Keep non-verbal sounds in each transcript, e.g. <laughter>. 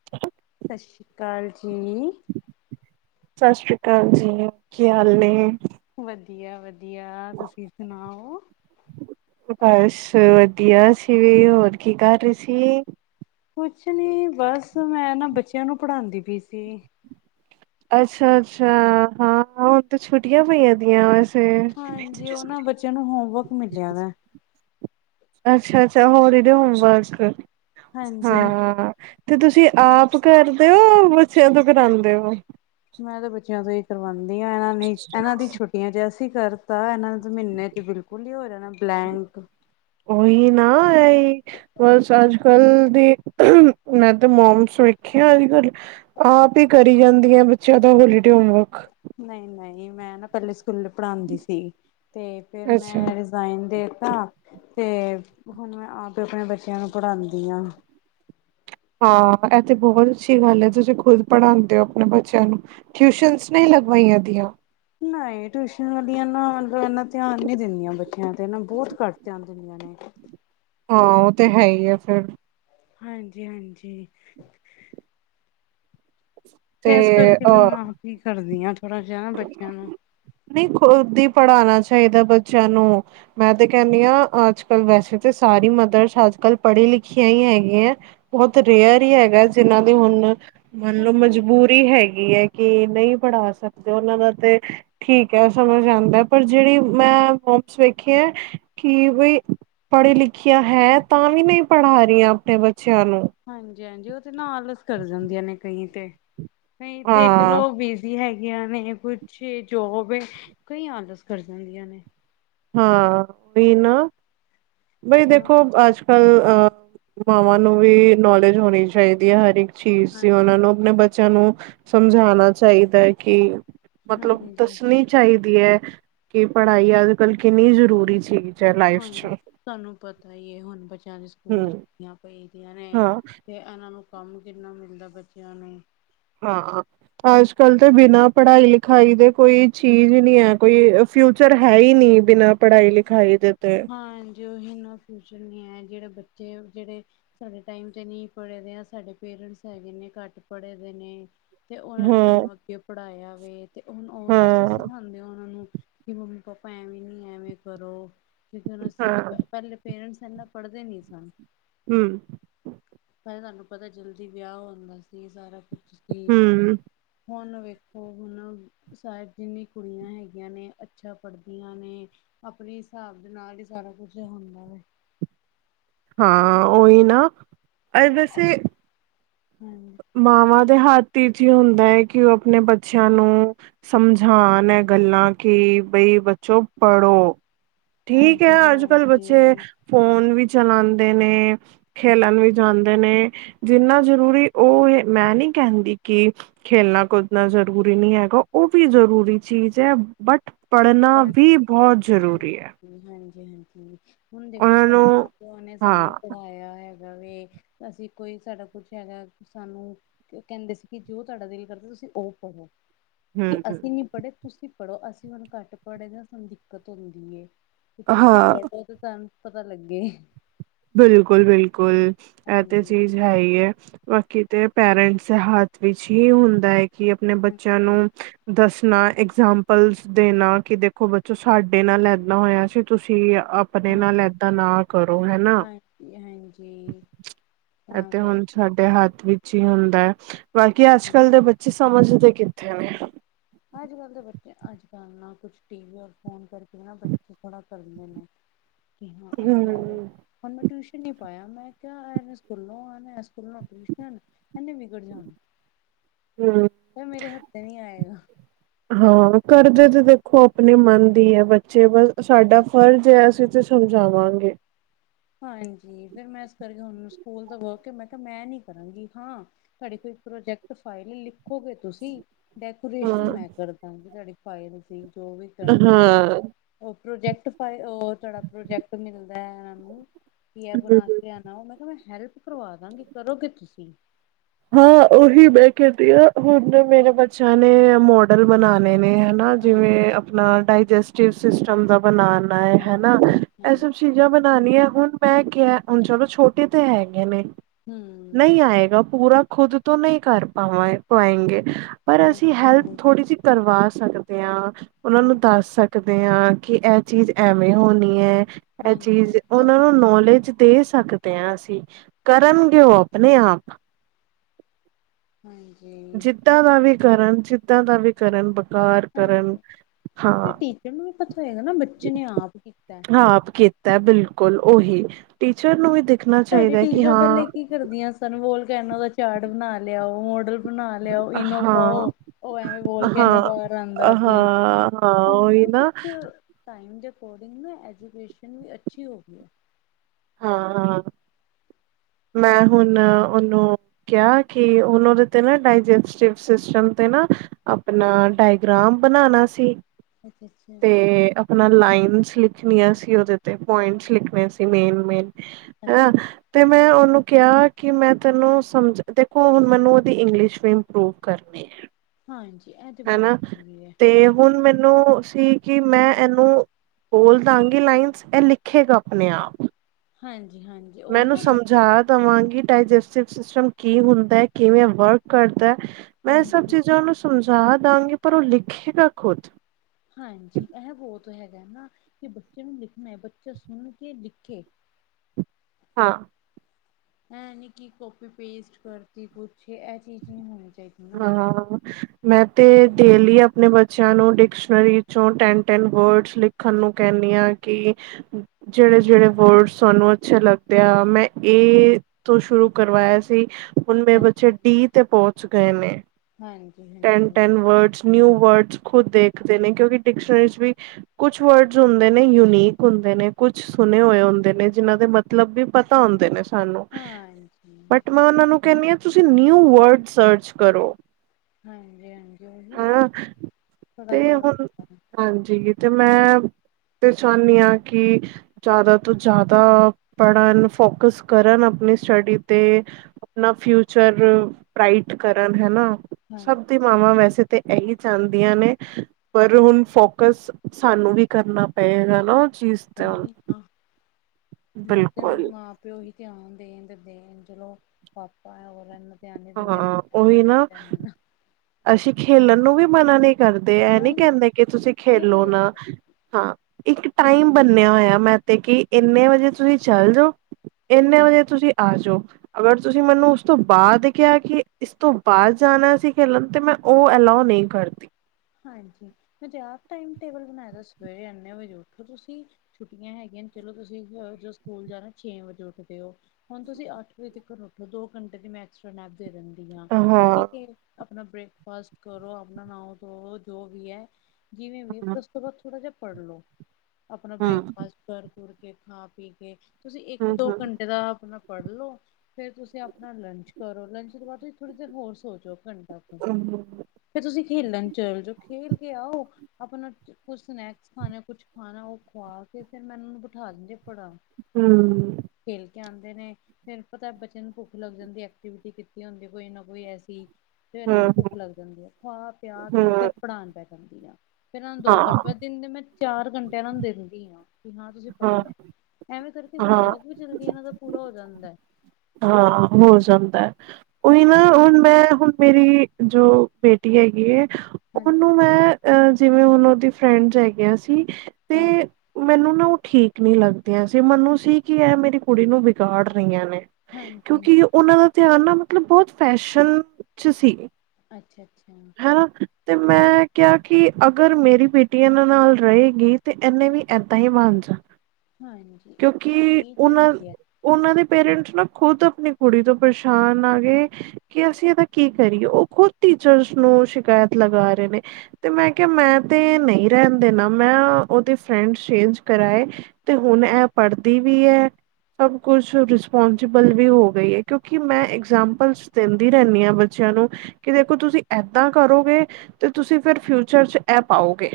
<inaudible> ਸਸਸ਼੍ਰੀਕਾਲ ਜੀ। ਸਸਸ਼੍ਰੀਕਾਲ ਜੀ, ਕੀ ਹਾਲ ਨੇ? ਵਧੀਆ-ਵਧੀਆ, ਤੁਸੀਂ ਸਣਾਓ? ਬਸ ਵਧੀਆ ਅਸੀ ਵੀ, ਹੋਰ ਕੀ ਕਰ ਰਏ ਸੀ? ਕੁੱਛ ਨੀ, ਬਸ ਮੈਂ ਨਾ ਬੱਚਿਆਂ ਨੂੰ ਪੜਾਂਦੀ ਪੀ ਸੀ। ਅੱਛਾ-ਅੱਛਾ ਹਾਂ, ਹੁਣ ਤੇ ਛੁੱਟੀਆਂ ਪਈਆਂ ਦੀਆਂ ਵੈਸੇ। ਬਚਿਆਂ ਨੂੰ ਹੋਵਕ ਵਰਕ ਮਿਲਿਆ ਦੈ। ਅੱਛਾ-ਅੱਛਾ, ਹੋਲੀਡੇ ਹੋਮ ਵਰਕ, ਹਾਂ। ਤੇ ਤੁਸੀਂ ਆਪ ਕਰਦੇ ਓ, ਬੱਚਿਆਂ ਤੋਂ ਕਰਾਂਦੇ ਓ? ਮੈਂ ਤੇ ਬੱਚਿਆਂ ਤੋ ਈ ਕਰਵਾਂਦੀ ਆ, ਐਵੀ ਐਨਾ ਦੀ ਛੁੱਟ ਟਿਆ 'ਚ ਅਸੀਂ ਕਰਤਾ, ਐਨਾ ਨੇ ਤੇ ਮੀਨੇ 'ਚ ਬਿਲਕੁਲ ਈ ਹੋ ਜਨਾ, ਬਲੈਂਕ। ਉਹੀ ਨਾ, ਐ ਈ ਬਸ ਅੱਜ ਕੱਲ ਦੀ, ਮੈਂ ਤੇ ਮੋਮਸ ਵੇਖੀਆਂ ਅੱਜ ਕੱਲ ਆਪ ਈ ਕਰੀ ਯੰਦੀਆਂ, ਬੱਚਿਆਂ ਦਾ ਹੋਲੀਡੇ ਹੋਵਕ। ਨਈ-ਨਈ ਮੈਂ ਨਾ ਪੈਲੇ ਸਕੂਲੇ ਪੜ੍ਹਾਦੀ ਸੀ, ਤੇ ਫੇਰ ਅੱਛਾ। ਮੈਂ ਰ ਜਾਈਨ ਦੇਤਾ, ਤੇ ਹੁਣ ਮੈਂ ਆਪ ਈ ਆਪਣੇ ਬੱਚਿਆਂ ਨੂੰ ਪੜ੍ਹਾਦੀ ਆ। ਹਾਂ ਐ ਤੇ ਬਹੁਤ ਅੱਛੀ ਗੱਲ ਏ, ਤੁਸੀਂ ਖੁਦ ਪੜ੍ਹਾਦੇ ਓ ਆਪਣੇ ਬੱਚਿਆਂ ਨੂੰ। ਟਿਊਸ਼ਨਸ ਨਈ ਲਗਵਾਈਆਂ ਦੀਆਂ? ਨਈ ਟਿਊਸ਼ਨ ਵਲਿਆ ਨਾ ਅੰਦਰੋ ਏਨਾ ਧਿਆਨ ਨੀ ਦਿੰਦੀਆਂ ਬੱਚਿਆਂ ਤੇ ਨਾ, ਬੋਤ ਘੱਟ ਧਿਆਨ ਦਿੰਦੀਆਂ ਨੇ। ਹਾਂ, ਉ ਤੇ ਹੈ ਈ ਐ ਫੇਰ। ਹਾਂਜੀ-ਹਾਂਜੀ। ਤੇ ਐਸ ਕਰਕੇ ਫੇਰ ਮੈਂ ਆਪ ਹੀ ਕਰਦੀ ਆ, ਥੋੜਾ ਜਿਆ ਨਾ ਬੱਚਿਆਂ ਨੂੰ। ਨਈ ਖੁਦ ਈ ਪੜ੍ਹਾਣਾ ਚਾਈਦਾ ਬੱਚਿਆਂ ਨੂੰ। ਮੈਂ ਤੇ ਕੈਨੀ ਆ, ਅੱਜ ਕੱਲ ਵੈਸੇ ਤੇ ਸਾਰੀ ਮਦਰਸ ਅੱਜ ਕੱਲ ਪੜ੍ਹੀਆਂ ਲਿਖੀਆਂ ਈ ਹੈਗੀਐ। ਬਹੁਤ ਰੇਅਰ ਈ ਹੈਗਾ ਜ ਜਿਨਾਂ ਦੀ ਹੁਣ, ਉਹ ਮੰਨਲਓ ਨਾ ਮਜਬੂਰੀ ਹੈਗੀ ਐ ਕਿ ਨਈ ਪੜ੍ਹਾ ਸਕ ਤੇ ਉਹਂਨਾ ਦੇ ਤੇ ਠੀਕ ਐ ਸਮਝ ਆਂਦਾ ਪਰ ਜੇੜੀ ਮੈਂ ਮੋਮਸ ਵੇਖੀਆਂ ਕਿ ਬਈ ਪੜ੍ਹੀ-ਲਿਖਿਆਂ ਹੈ ਤਾਂ ਵੀ ਨਈ ਪੜ੍ਹਾ ਰਿਆ ਆਪਣੇ ਬੱਚਿਆਂ ਨੂੰ। ਹਾਂਜੀ-ਹਾਂਜੀ, ਉਹ ਤੇ ਨਾ ਆਲਸ ਕਰ ਜਾਂਦੀਆਂ ਨੇ ਕਈ ਤੇ ਕਈ ਤੇ ਹਾਂ ਚਲੋ ਬੀਜ ਜੀ ਹੈਗੀਆਂ ਨੇ, ਤੇ ਕੁੱਛ ਜੋਬ, ਕਈ ਆਲਸ ਕਰ ਜਾਂਦਿਆ ਨੇ। ਹਾਂ ਉਈ ਨਾ, ਬਈ ਹਾਂ ਦੇਖੋ ਅੱਜ ਕੱਲ ਅ ਮਾਵਾਂ ਨੂੰ ਵੀ ਨੌਲੇਜ ਹੋਣੀ ਚਾਈਦੀ ਅ ਹਰ ਇਕ ਚੀਜ਼ ਦੀ ਹਾਂਜੀ ਉਹਨਾਂ ਨੂੰ ਆਪਣੇ ਬੱਚਿਆਂ ਨੂੰ ਸਮਝਾਣਾ ਚਾਈਦਾ ਹੈ ਕਿ ਮਤਲਬ ਹਾਂਜੀ ਦਸਣੀ ਚਾਈਦੀ ਐ ਕਿ ਪੜ੍ਹਾਈ ਅੱਜ-ਕੱਲ ਕਿੰਨੀ ਜਰੂਰੀ ਚੀਜ਼ ਹੈ ਲਾਈਫ ਚ ਹਾਂਜੀ, ਤੁਹਾਨੂੰ ਪਤਾ ਈ ਐ ਹੁਣ ਬੱਚਿਆਂ ਦੇ ਸਕੂਲ ਦੀ ਹਮ ਛੁੱਟੀਆਂ ਪਈਦਿਆਂ ਨੇ। ਹਾਂ ਤੇ ਇਹਨਾਂ ਨੂੰ ਕੰਮ ਕਿੰਨਾ ਮਿਲਦਾ ਬੱਚਿਆਂ ਨੂੰ। ਹਾ, ਅੱਜ-ਕੱਲ ਤੇ ਬਿਨਾਂ ਪੜ੍ਹਾਈ-ਲਿਖਾਈ ਦੇ ਕੋਈ ਚੀਜ਼ ਨੀ ਐ ਕੋਈ ਅ ਫਿਊਚਰ ਹੈ ਹੀ ਨਹੀਂ ਬਿਨਾਂ ਪੜ੍ਹਾਈ ਲਿਖਾਈ ਦੇ ਤੇ ਹਾਂਜੀ, ਉਹਹੀ ਨਾ ਫਿਊਚਰ ਨਹੀਂ ਹੈ, ਜਿਹੜੇ ਬੱਚੇ ਜਿਹੜੇ ਸਾਡੇ ਟਾਈਮ ਤੇ ਨਹੀਂ ਪੜ੍ਹੇ ਦੇ ਆ, ਸਾਡੇ ਪੇਰੈਂਟਸ ਹੈਗੇ ਨੇ ਘੱਟ ਪੜ੍ਹੇ ਦੇ ਨੇ। ਤੇ ਉਹਨਾਂ ਨੇ ਹਾਂ ਸਾਨੂੰ ਅੱਗੇ ਪੜ੍ਹਾਇਆ ਵੇ, ਤੇ ਹੁਣ ਉਹ ਅਸੀਂ ਹਾਂ ਸਿਖਾਉਂਦੇ ਉਹਨਾਂ ਨੂੰ। ਕਿ ਮੰਮੀ-ਪਾਪਾ ਐਵੇਂ ਨੀ ਐਵੇਂ ਕਰੋ, ਕਿਉਂਕਿ ਹੁਣ ਅਸੀਂ ਹਾਂ ਪਹਿਲੇ ਪੇਰੈਂਟਸ ਇਂਨਾ ਪੜ੍ਹਦੇ ਨਹੀਂ ਸਨ। ਹੂੰ। ਪਹਲੇ ਤੁਹਾਨੂੰ ਪਤਾ ਜਲਦੀ ਵਿਆਹ ਹੋ ਜਾਂਦਾ ਸੀ ਸਾਰਾ ਕੁਛ ਸੀ। ਹਮ ਹੁਣ ਵੇਖੋ, ਹੁਣ ਸਾਇਦ ਜਿੰਨੀ ਕੁੜੀਆਂ ਹੈਗੀਆਂ ਨੇ ਅੱਛਾ ਪੜ੍ਹਦੀਆਂ ਨੇ। ਆਪਣੇ ਹਿਸਾਬ ਦੇ ਨਾਲ ਹੀ ਸਾਰਾ ਕੁਝ ਹੁੰਦਾ ਵੇ। ਹਾਂ, ਉਹਹੀ ਨਾ ਐ ਵੈਸੇ ਹੂੰ। ਮਾਵਾਂ ਦੇ ਹੱਥ ਵਿਚ ਹੀ ਹੁੰਦਾ ਹੈ ਕਿ ਉਹ ਆਪਣੇ ਬੱਚਿਆਂ ਨੂੰ ਸਮਝਾਨ ਇਹ ਗੱਲਾਂ ਕਿ ਬਈ ਬੱਚੋ ਪੜ੍ਹੋ। ਠੀਕ ਹੈ ਹਾਂਜੀ-ਹਾਂਜੀ ਅੱਜ-ਕੱਲ ਬੱਚੇ ਫੋਨ ਵੀ ਚਲਾਉਂਦੇ ਨੇ, ਖੇਲਣ ਵੀ ਜਾਂਦੇ ਨੇ ਜਿੰਨਾ ਜ਼ਰੂਰੀ ਉਹ ਏ ਮੈਂ ਨਹੀਂ ਕਹਿੰਦੀ ਕਿ ਖੇਲਣਾ-ਕੁਦਨਾ ਜ਼ਰੂਰੀ ਨਹੀਂ ਹੈਗਾ, ਉਹ ਵੀ ਜ਼ਰੂਰੀ ਚੀਜ਼ ਹੈ ਬਟ ਪੜ੍ਹਨਾ ਵੀ ਬਹੁਤ ਜ਼ਰੂਰੀ ਹੈ। ਹਾਂਜੀ-ਹਾਂਜੀ, ਹੁਣ ਦੇਖੋ ਉਹਨਾਂ ਸਾਡੇ ਨੂੰ ਮਾਂ-ਪਿਓ ਨੇ ਹਾਂ ਸਾਨੂੰ ਪੜ੍ਹਾਇਆ ਹੈ। ਜਿਵੇ ਅਸੀਂ ਕੋਈ ਸਾਡਾ ਕੁਛ ਹੈਗਾ ਸਾਨੂੰ ਕਹਿੰਦੇ ਸੀ ਕਿ ਜੋ ਤੁਹਾਡਾ ਦਿਲ ਕਰਦਾ ਤੁਸੀਂ ਉਹ ਪੜੋ। ਹਮ ਵੀ ਹਮ ਅਸੀਂ ਨਈ ਪੜ੍ਹੇ, ਤੁਸੀਂ ਪੜ੍ਹੋ ਅਸੀਂ ਹੁਣ ਘੱਟ ਪੜ੍ਹੇ ਹਾਂ ਸਾਨੂੰ ਦਿੱਕਤ ਹੁੰਦੀ ਹੇ। ਕਿ ਤੁਸੀਂ ਹਾਂ ਪੜ੍ਹੋ ਤੇ ਤੁਹਾਨੂੰ ਪਤਾ ਲੱਗੇ। ਬਿਲਕੁਲ-ਬਿਲਕੁਲ, ਇਹ ਤੇ ਹਾਂਜੀ-ਹਾਂਜੀ ਚੀਜ਼ ਹੈਹੀ ਹੇ, ਬਾਕੀ ਤੇ ਪੇਰੈਂਟਸ ਦੇ ਹੱਥ ਵਿੱਚ ਹੀ ਹੁੰਦਾ ਹੈ। ਕਿ ਆਪਣੇ ਬੱਚਿਆਂ ਨੂੰ ਦੱਸਣਾ ਇਗਜ਼ਾਮਪਲਸ ਦੇਣਾ, ਕਿ ਦੇਖੋ ਬੱਚੋ ਸਾਡੇ ਨਾਲ ਇੱਦਾ ਹੋਇਆ ਸੀ। ਤੁਸੀਂ ਆਪ ਏਦੇ ਹਾਂ ਨਾਲ ਏਦਾਂ ਨਾ ਕਰੋ ਹੈਨਾ। ਹਾਂਜੀ-ਹਾਂਜੀ, ਤਾਂ ਕਰਕੇ ਤੁਹਾਢੇ ਹੱਥ ਵਿੱਚ ਹੀ ਹੁੰਦਾ ਹੈ, ਬਾਕੀ ਅੱਜ-ਕੱਲ ਦੇ ਬੱਚੇ ਸਮਝਦੇ ਕਿੱਥੇ ਨੇ। ਅੱਜ-ਕੱਲ੍ਹ ਦੇ ਬੱਚੇ, ਅੱਜ-ਕੱਲ੍ਹ ਨਾ ਕੁਛ ਟੀ ਵੀ ਔਰ ਫੋਨ ਕਰਕੇ ਨਾ ਬੱਚੇ ਥੋੜ੍ਹਾ ਕਰਦੇ ਨੇ। <inaudible> ਜੀ ਹਾਂ ਅਸੀਂ ਐਵੇ। ਹੂੰ ਹੁਣ ਮੈਂ ਟਿਊਸ਼ਨ ਨੀ ਪਾਇਆ। ਮੈਂ ਕਿਹਾ ਇਹਨੇ ਸਕੂਲੋਂ ਆਉਣਾ, ਸਕੂਲੋਂ ਟਿਊਸ਼ਨ। ਏਨੇ ਵਿਗੜ ਜਾਣਾ। ਹੂੰ। ਫਿਰ ਮੇਰੇ ਹੱਥੇ ਨਹੀਂ ਆਏਗਾ। ਹਾਂ ਕਰਦੇ ਤੇ ਵੇਖੋ ਆਪਣੇ ਮਨ ਦੀ ਬੱਚੇ, ਬਸ ਸਾਡਾ ਫਰਜ ਹੈ, ਅਸੀਂ ਤੇ ਸਮਝਾਵਾਂਗੇ। ਹਾਂਜੀ, ਫਿਰ ਮੈਂ ਇਸ ਕਰਕੇ ਹੁਣ ਸਕੂਲ ਦਾ ਵਰਕ ਹੈ, ਮੈਂ ਕਿਹਾ ਮੈਂ ਨੀ ਕਰਾਂਗੀ, ਹਾਂ। ਤੁਹਾਡੀ ਕੋਈ ਪ੍ਰੋਜੈਕਟ ਫਾਈਲ, ਲਿਖੋਗੇ ਤੁਸੀਂ। ਡੈਕੋਰੇਸ਼ਨ ਮੈਂ ਹਾਂ ਕਰਦਾਂਗੀ ਤੁਹਾਡੀ ਫਾਇਲ ਦੀ ਜੋ ਵੀ ਕਰਨਾ। ਹਾਂ। ਉਹ ਪ੍ਰੋਜੈਕਟ ਫਾਇਲ, ਉਹ ਤੁਹਾਡਾ ਪ੍ਰੋਜੈਕਟ ਮਿਲਦਾ ਹੈ। ਇਹਨਾਂ ਨੂੰ ਕੀ ਅਹ ਬਣਾ ਹੂੰ ਕੇ ਆਉਣਾ, ਮੈਂ ਕਿਹਾ ਮੈਂ ਹੈਲਪ ਕਰਵਾ ਦਾਂਗੀ, ਕਰੋਗੇ ਤੁਸੀਂ। ਹਾਂ ਉਹੀ ਮੈਂ ਕਹਿੰਦੀ ਹਾਂ। ਹੁਣ ਮੇਰੇ ਬੱਚਿਆਂ ਨੇ ਮੋਡਲ ਬਨਾਨੇ ਨੇ। ਹਾਂ ਜਿਵੇਂ ਹਾਂਜੀ ਆਪਣਾ ਡਾਇਜਸਟਿਵ ਸਿਸਟਮ ਦਾ ਬਣਾਨਾ ਹੈਨਾ। ਹਾਂਜੀ ਇਹ ਹਾਂਜੀ ਸ ਚੀਜ਼ਾਂ ਬਣਾਨਣੀਆ, ਹੁਣ ਮੈਂ ਕਿਹਾ ਹੁਣ ਚਲੋ ਛੋਟੇ ਤਾਂ ਹੈਗੇ ਨੇ। ਹੂੰ ਨਹੀਂ ਆਏਗਾ, ਪੂਰਾ ਖੁਦ ਤੋਂ ਨਹੀਂ ਕਰ ਪਾਵ, ਪਾਏਂਗੇ। ਪਰ ਅਸੀਂ ਹੈਲਪ ਹਾਂਜੀ ਥੋੜ੍ਹੀ ਜਿਹੀ ਕਰਵਾ ਸਕਦੇ ਹਾਂ। ਉਹਨਾਂ ਹਾਂ ਨੂੰ ਦੱਸ ਸਕ ਸਕਦੇ ਹਾਂ, ਕਿ ਇਹ ਚੀਜ਼ ਐਵੇਂ ਹੋਣੀ ਹੈ, ਇਹ ਹਾਂਜੀ ਚੀਜ਼ ਹਾਂਜੀ ਉਹਨਾਂ ਉਹੀ ਨੂੰ ਚੀਜ਼, ਨੌਲੇਜ ਦੇ ਸਕਦੇ ਹਾਂ ਅਸੀਂ, ਕਰਨਗੇ ਉਹ ਆਪਣੇ ਆਪ। ਹਾਂਜੀ। ਇੱਦਾਂ ਦਾ ਵੀ ਕਰਨ, ਜਿੱਦਾਂ ਦਾ ਵੀ ਕਰਨ, ਬੇਕਾਰ ਕਰਨ ਹਾਂਜੀ ਫਿਰ ਹਾਂ ਟੀਚਰ ਨੂੰ ਵੀ ਪਤਾ ਹੋਏਗਾ ਨਾ, ਬੱਚੇ ਨੇ ਆਪ ਕੀਤਾ। ਹਾਂ ਆਪ ਕੀਤਾ ਬਿਲਕੁਲ ਉਹੀ, ਟੀਚਰ ਨੂੰ ਵੀ ਦੇਖਣਾ ਸਾਡੇ ਚਾਹੀਦਾ ਹੈ ਕਿ ਟੀਚਰਾਂ ਹਾਂ। ਪਹਿਲੇ ਕੀ ਕਰਦੀਆਂ ਸਨ ਬੋਲ ਕੇ ਇਹਨਾ ਦਾ ਚਾਰਟ ਬਣਾ ਲਿਆ ਉਹ ਮੋਡਲ ਬਣਾ ਲਿਆਓ ਇਨੋ ਹਾਂ ਪਾਓ ਉਹ ਐਵੇਂ ਬੋਲ ਕੇ ਇਹਨੂੰ ਹਾਂ ਬਾਹਰ ਆਉਂਦਾ ਹਾਂ ਸੀ ਹਾਂ ਹੁਣ ਉਹੀ ਨਾ ਟਾਈਮ ਦੇ ਅਕੋਰਡਿੰਗ ਨਾ ਐਜੂਕੇਸ਼ਨ ਵੀ ਅੱਛੀ ਹੋ ਗਈ ਹੈ। ਹਾਂ, ਹਾਂ। ਮੈਂ ਹੁਣ, ਉਹਨੂੰ ਕਿਹਾ ਕਿ ਹੁਣ ਉਹਦੇ ਤੇ ਨਾ ਡਾਇਜੈਸਟਿਵ ਸਿਸਟਮ ਤੇ ਨਾ ਆਪਣਾ ਡਾਇਗ੍ਰਾਮ ਬਣਾਣਾ ਸੀ ਅੱਛਾ ਅੱਛਾ ਤੇ ਅਪ ਆਪਣਾ ਲਾਈਨਸ ਲਿਖਣੀਆਂ ਸੀ ਉਹਦੇ ਤੇ, ਪੁਆਇੰਟਸ ਲਿਖਣੇ ਸੀ ਮੇਨ- ਮੇਨ ਹੈਂ ਅੱਛਾ। ਤੇ ਮੈਂ ਉਹਨੂੰ ਕਿਹਾ ਕਿ ਮੈਂ ਤੈਨੂੰ ਸਮਝ, ਦੇਖੋ ਹੁਣ ਮੈਨੂੰ ਉਹਦੀ ਇੰਗਲਿਸ਼ ਵੀ ਇੰਪਰੂਵ ਕਰ <unintelligible> ਹਾਂਜੀ ਐ ਹੈਨਾ, ਤੇ ਹੁਣ ਮੈਨੂੰ ਕੀ-ਕੀ ਮੈਂ ਇਹਨੂੰ ਬੋਲ ਦਾਂਗੀ ਲਾਈਨਸ, ਇਹ ਲਿਖੇਗਾ ਆਪਣੇ- ਆਪ। ਹਾਂਜੀ, ਹਾਂਜੀ ਉਹ ਨਾ ਬੱਚੇ ਤੇ ਦਵਾਂਗੀ, ਡਾਇਜੈਸਟਿਵ ਸਿਸਟਮ ਕੀ ਹੁੰਦਾ ਹੈ, ਕਿਵੇਂ ਵਰਕ ਕਰਦਾ ਮੈਂ ਸਭ ਹਾਂਜੀ। ਚੀਜ਼ਾਂ ਉਹਨੂੰ ਸਮਝਾ ਦਾਂਗੀ, ਪਰ ਉਹ ਲਿਖੇਗਾ ਖੁਦ। ਹਾਂਜੀ, ਇਹ ਬਹੁਤ ਹੈਗਾ ਨਾ, ਕਿ ਬੱਚੇ ਨੂੰ ਲਿਖਣਾ ਹੈ, ਬੱਚਾ ਸੁਣ ਕੇ ਲਿਖੇ। ਹਾਂ। ਇਹ ਨੀ ਕਿ ਕੋਪੀ ਪੇਸਟ ਕਰਤੀ ਕੁਛ, ਇਹ ਚੀਜ਼ ਨਹੀਂ ਹੋਣੀ ਚਾਹੀਦੀ। ਨਾ। ਹਾਂ-ਹਾਂ ਮੈਂ ਤੇ ਡੇਲੀ ਆਪਣੇ ਬੱਚਿਆਂ ਨੂੰ ਡਿਕਸ਼ਨਰੀ 'ਚੋਂ ਟੈਨ, ਟੈਨ ਵਰਡਸ ਲਿਖ ਖਣ ਨੂੰ ਕਹਿੰਨੀ ਆਂ ਕੀ ਜਿਹੜੇ ਜਿਹੜੇ ਵਰਡ ਸਾਨੂੰ ਅੱਛੇ ਲੱਗਦੇ ਆ ਮੈਂ ਇਹ ਤੋਂ ਸ਼ੁਰੂ ਕਰਵਾਇਆ ਸੀ ਹੁਣ ਮੇਰੇ ਬੱਚੇ ਹਾਂਜੀ। ਡੀ ਤੇ ਪਹੁੰਚ ਗਏ ਨੇ ਹਾਂਜੀ ਟੈਨ ਹਾਂਜੀ ਟੈਨ ਵਰਡਸ ਨਿਊ ਵਰਡਸ ਖੁਦ ਦੇਖਦੇ ਨੇ ਕਿਉਂਕਿ ਡਿਕਸ਼ਨਰੀਜ਼ ਵੀ ਕੁਛ ਵਰਡਸ ਹੁੰਦੇ ਨੇ ਯੂਨੀਕ ਹੁੰਦੇ ਨੇ ਕੁਛ ਸੁਣੇ ਹੋਏ ਹੁੰਦੇ ਨੇ ਜਿਨਾਂ ਦੇ ਮਤਲਬ ਵੀ ਪਤਾ ਹੁੰਦੇ ਨੇ ਸਾਨੂੰ ਹਾਂਜੀ ਬਟ ਮੈਂ ਉਹਨਾਂ ਨੂੰ ਕਹਿੰਨੀ ਆ ਤੁਸੀਂ ਨਿਊ ਵਰਡ ਸਰਚ ਕਰੋ ਹਾਂਜੀ ਹਾਂਜੀ ਉਹੀ ਹੈਂ ਨਾ ਥੋੜਾ ਤੇ ਜਿਹਾ ਹੁਣ <unintelligible> ਹਾਂਜੀ ਤੇ ਮੈਂ ਤੇ ਚਾਹੁੰਨੀ ਆਂ ਕੀ ਜ਼ਿਆਦਾ ਤੋਂ ਜ਼ਿਆਦਾ ਪੜ੍ਹਨ ਫੋਕਸ ਕਰਨ ਆਪਣੀ ਸਟੱਡੀ ਤੇ ਆਪਣਾ ਫਿਊਚਰ ਬਰਾਈਟ ਕਰਨ ਹੈਨਾ ਸਭ ਹਾਂਜੀ ਦੇ ਮਾਵਾਂ ਵੈਸੇ ਤਾਂ ਐਹੀ ਚਾਹਦੀਆਂ ਨੇ ਪਰ ਹੁਣ ਫੋਕਸ ਸਾਨੂੰ ਵੀ ਕਰਨਾ ਪਏ ਹੈਗਾ ਨਾ ਉਹ ਚੀਜ਼ ਤੇ ਹੁਣ ਉਹੀ ਤਾਂ ਬੱਚੇ ਬਿਲਕੁਲ ਨੂੰ ਆਪ ਪਿਓ ਹੀ ਧਿਆਨ ਦੇਣ ਤਾਂ ਦੇਣ ਜਲੋਂ ਪਾਪਾ ਹੈ ਉਹ <unintelligible> ਧਿਆਨ ਨੀ ਦਿੰਦੇ ਮਮਾ ਉਹਦੇ ਧਿਆਨ ਦੇਣਾ ਨ <unintelligible> ਅਸ਼ੀ ਖੇਲਣ ਨੂੰ ਵੀ ਮਨਾ ਨਹੀਂ ਕਰਦੇ ਇਹ ਨੀ ਹਾਂਜੀ ਕਹਿੰਦੇ ਕਿ ਤੁਸੀਂ ਮੈਂ ਖੇਲੋ ਤੇ ਨਾ ਹਾਂ ਇੱਕ ਟਾਈਮ ਹਾਂਜੀ ਬਨਿਆ ਹੋਇਆ ਮੈਂ ਤੇ ਕੀ ਇੰਨੇ ਵਜੇ ਤੁਸੀਂ ਚੱਲ ਜੋ ਇੰਨੇ ਹਾਂ। ਵਜੇ ਤੁਸੀਂ ਆਜੋ ਅਗਰ ਤੁਸੀਂ ਮੈਨੂੰ ਉਸ ਤੋਂ ਬਾਅਦ ਕਿਹਾ ਕਿ ਇਸ ਤੋਂ ਬਾਅਦ ਜਾਨਾ ਸੀ ਖੇਲਣ ਤੇ ਮੈਂ ਉਹ ਐਲਾਓ ਨੀ ਕਰਦੀ ਹਾਂਜੀ, ਮੈਂ ਤੇ ਆਪ ਟਾਈਮ ਟੇਬਲ ਬਣਾਏ ਦਾ ਸਵੇਰੇ ਇੰਨੇ ਵਜੇ ਉੱਠੋ ਤੁਸੀਂ ਛੁੱਟੀਆਂ ਹੈਗੀਆਂ ਨੇ ਚਲੋ, ਤੁਸੀਂ <unintelligible> ਜੋ ਸਕੂਲ ਜਾਣਾ ਛੇ ਵਜੇ ਉੱਠਦੇ ਹੋ ਹੁਣ ਤੁਸੀਂ ਅੱਠ ਵਜੇ ਤੀਕਰ ਉੱਠੋ ਦੋ ਘੰਟੇ ਦੀ ਮੈਂ ਟਰਾ ਨੈਪ ਦੇ ਦਿੰਦੀ ਆਂ ਹਾਂ ਠੀਕ ਹੈ। ਹਾਂ ਆਪਣਾ ਬ੍ਰੇਕਫਾਸਟ ਕਰੋ ਆਪਣਾ ਨਾਓ <unintelligible> ਜੋ ਵੀ ਐ ਜਿਵੇਂ ਵੀ ਐ ਫਿਰ ਉਸ ਤੋਂ ਬਾਅਦ ਥੋੜਾ ਜਿਹਾ ਪੜ੍ਹ ਲੋ ਆਪਣਾ ਹਮ ਬ੍ਰੇਕਫਾਸਟਾਰ ਕਰ ਕੁਰ ਕੇ ਖਾ ਪੀ ਕੇ ਤੁਸੀਂ ਇੱਕ-ਦੋ ਹਮ ਘੰਟੇ ਦਾ ਆਪਣਾ ਪੜ੍ਹ ਲੋ ਫੇਰ ਤੁਸੀਂ ਆਪਣਾ ਲੰਚ ਕਰੋ ਲੰਚ ਤੋਂ ਬਾਅਦ ਤੁਸੀਂ ਥੋੜੀ ਦੇਰ ਹੋਰ ਸੋਜੋ ਘੰ <unintelligible> ਹਮ ਫਿਰ ਤੁਸੀਂ ਖੇਲਣ ਚੱਲ ਜੋ ਖੇਲ ਕੇ ਆਓ ਆਪਣਾ ਕੁਛ ਸਨੈਕਸ ਖਾਣਾ ਕੁਛ ਖਾਣਾ ਉਹ ਖਵਾ ਕੇ ਫਿਰ ਮੈਂ ਉਹ ਨੂੰ ਬਿਠਾ ਦਿੰਦੇ ਪੜਨ ਹਮ ਖੇਲ ਕੇ ਆਂਦੇ ਨੇ ਫੇਰ ਪਤਾਂ ਬੱਚੇ ਨੂੰ ਭੁੱਖ ਲੱਗ ਜਾਂਦੀ ਹੈ ਐਕਟੀਵਿਟੀ ਕੀਤੀ ਹੁੰਦੀ ਹੈ, ਕੋਈ ਨਾ ਕੋਈ ਐਸੀ ਤੇ ਇਹਨਾਂ ਨੂੰ ਹਾਂ ਭੁੱਖ ਲੱਗ ਜਾਂਦੀ ਆ ਖਵਾ ਪਿਆ ਕੇ ਮੈਂ ਫੇਰ ਪੜ੍ਹਾਉਣ ਪੈ ਜਾਂਦੀ ਆ ਫਿਰ ਇਹਨਾਂ ਨੂੰ ਦੋ ਘੰਟੇ ਦਿਨ ਦੇ ਮੈਂ ਚਾਰ ਘੰਟੇ ਇਹਨਾਂ ਨੂੰ ਦੇ ਦਿੰਦੀ ਹਾਂ ਕਿ ਹਾਂ ਤੁਸੀਂ ਪੜ੍ਹਨਾ ਐ ਐਵੇਂ ਕਰਕੇ ਹਾਂ ਹੋਮਵਕ ਵੀ ਜਲਦੀ ਇਹਨਾਂ ਦਾ ਪੂਰਾ ਹੋ ਜਾਂਦਾ ਐ ਹਾਂ ਹੋ ਜਾਂਦਾ ਐ ਉਹੀ ਨਾ ਹੁਣ ਮੈਂ ਹੁਣ ਮੇਰੀ ਜੋ ਬੇਟੀ ਹੈਗੀ ਐ ਹਾਂ ਉਹਨੂੰ ਮੈਂ ਅ ਜਿਵੇਂ ਹੁਣ ਉਹਦੀ ਫਰੈਂਡਸ ਹੈਗੀਆਂ ਸੀ ਤੇ ਹਾਂ ਮੈਨੂੰ ਨਾ ਉਹ ਠੀਕ ਨਹੀਂ ਲੱਗਦੀਆਂ ਸੀ ਮੈਨੂੰ ਸੀ ਕਿ ਇਹ ਮੇਰੀ ਕੁੜੀ ਨੂੰ ਵਿਗਾੜ ਰਹੀਆਂ ਨੇ ਹਾਂਜੀ ਕਿਉਂਕਿ ਹਾਂਜੀ। ਉਹਨਾਂ ਦਾ ਧਿਆਨ ਨਾ ਮਤਲਬ ਬਹੁਤ ਫੈਸ਼ਲ ਚ ਸੀ ਅੱਛਾ ਅੱਛਾ ਹਨਾ ਤੇ ਮੈਂ ਕਿਹਾ ਕਿ ਅਗਰ ਮੇਰੀ ਬੇਟੀ ਇਹਨਾਂ ਨਾਲ ਰਹੇਗੀ ਤੇ ਐ ਹਨੇ ਵੀ ਏਦਾਂ ਹੀ ਬਣ ਜ ਹਾਂਜੀ, ਇੱਕ ਤਾਂ ਏਜ ਉਹਨਾਂ ਹੁੰਦੀ ਹੈ। ਉਹਨਾਂ ਦੇ ਪੇਰੈਂਟਸ ਨਾ, ਖੁਦ ਆਪਣੀ ਕੁੜੀ ਤੋਂ ਪਰੇਸ਼ਾਨ ਆ ਗਏ। ਕਿ ਅਸੀਂ ਇਹਦਾ ਕੀ ਕਰੀਏ? ਉਹ ਖੁਦ ਟੀਚਰਸ ਨੂੰ ਸ਼ਿਕਾਇਤ ਲਗਾ ਰਹੇ ਨੇ। ਤੇ ਮੈਂ ਕਿਹਾ, ਮੈਂ ਤੇ ਨਹੀਂ ਰਹਿਣ ਦੇਣਾ। ਮੈਂ ਉਹਦੇ ਫਰੈਂਡ ਚੇਂਜ ਕਰਾਏ। ਤੇ ਹੁਣ ਇਹ ਪੜ੍ਹਦੀ ਵੀ ਹੈ, ਸਭ ਕੁਛ ਰਿਸਪੋਂਸ ਵੀ ਹੋ ਗਈ ਹੈ, ਕਿਉਂਕਿ ਮੈਂ ਇਗਜਾਮਪਲਸ ਦਿੰਦੀ ਰਹਿੰਦੀ ਹਾਂ ਬੱਚਿਆਂ ਨੂੰ। ਕਿ ਦੇਖੋ, ਤੁਸੀਂ ਏਦਾਂ ਕਰੋਗੇ ਤੇ ਤੁਸੀਂ ਫਿਰ ਫਿਊਚਰ 'ਚ ਇਹ ਪਾਓਗੇ।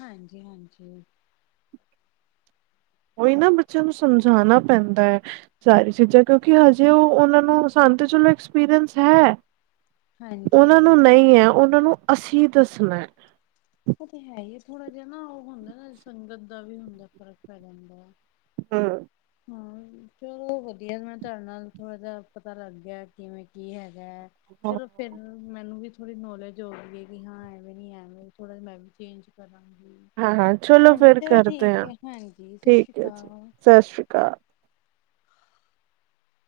ਹਾਂਜੀ, ਹਾਂਜੀ। ਉਹੀ ਨਾ, ਬੱਚਿਆਂ ਨੂੰ ਸਮਝਾਉਣਾ ਪੈਂਦਾ ਹੈ। ਸਾਰੀ ਚੀਜ਼ਾਂ ਕਿਉਂਕਿ ਹਜੇ ਉਹ ਉਹਨਾਂ ਨੂੰ, ਸਾਨਤ ਚਲੋ ਐਕਸਪੀਰੀਅੰਸ ਹੈ। ਉਹਨਾਂ ਨੂੰ ਹਾਂਜੀ। ਨਹੀਂ ਹੈ, ਉਹਨਾਂ ਨੂੰ ਅਸੀਂ ਦੱਸਣਾ। ਉਹ ਤਾਂ ਹੈ ਹੀ, ਥੋੜਾ ਜਿਹਾ ਨਾ ਉਹ ਹੁੰਦਾ ਨਾ ਸੰਗਤ ਦਾ ਵੀ ਹੁੰਦਾ, ਫ਼ਰਕ ਪੈ ਜਾਂਦਾ। ਹਾਂ। ਹਾਂ ਚਲੋ ਵਧੀਆ, ਮੈਂ ਤੁਹਾਡੇ ਨਾਲ ਥੋੜਾ ਜਾ ਪਤਾ ਲੱਗ ਗਿਆ, ਕਿਵੇਂ ਕੀ ਹੈਗਾ ਹੈ। ਚਲੋ ਫੇਰ ਮੈਨੂੰ ਵੀ ਥੋੜ੍ਹੀ ਨੌਲੇਜ ਹੋ ਗਈ ਹੈ ਕਿ ਹਾਂ, ਐਵੇਂ ਨੀ ਐਵੇਂ, ਥੋੜਾ ਜ ਮੈਂ ਵੀ ਚੇਂਜ ਕਰਾਂ ਹਾਂਜੀ, ਹਾਂ ਹਾਂ ਚਲੋ ਫਿਰ ਚਲੋ ਕਰਦੇ ਠੀਕ ਹਾਂ ਹੈ, ਹਾਂਜੀ ਸਤਿ ਸ੍ਰੀ ਠੀਕ ਹੈ ਜੀ ਅਕਾਲ। ਸਤਿ ਸ਼੍ਰੀ ਅਕਾਲ।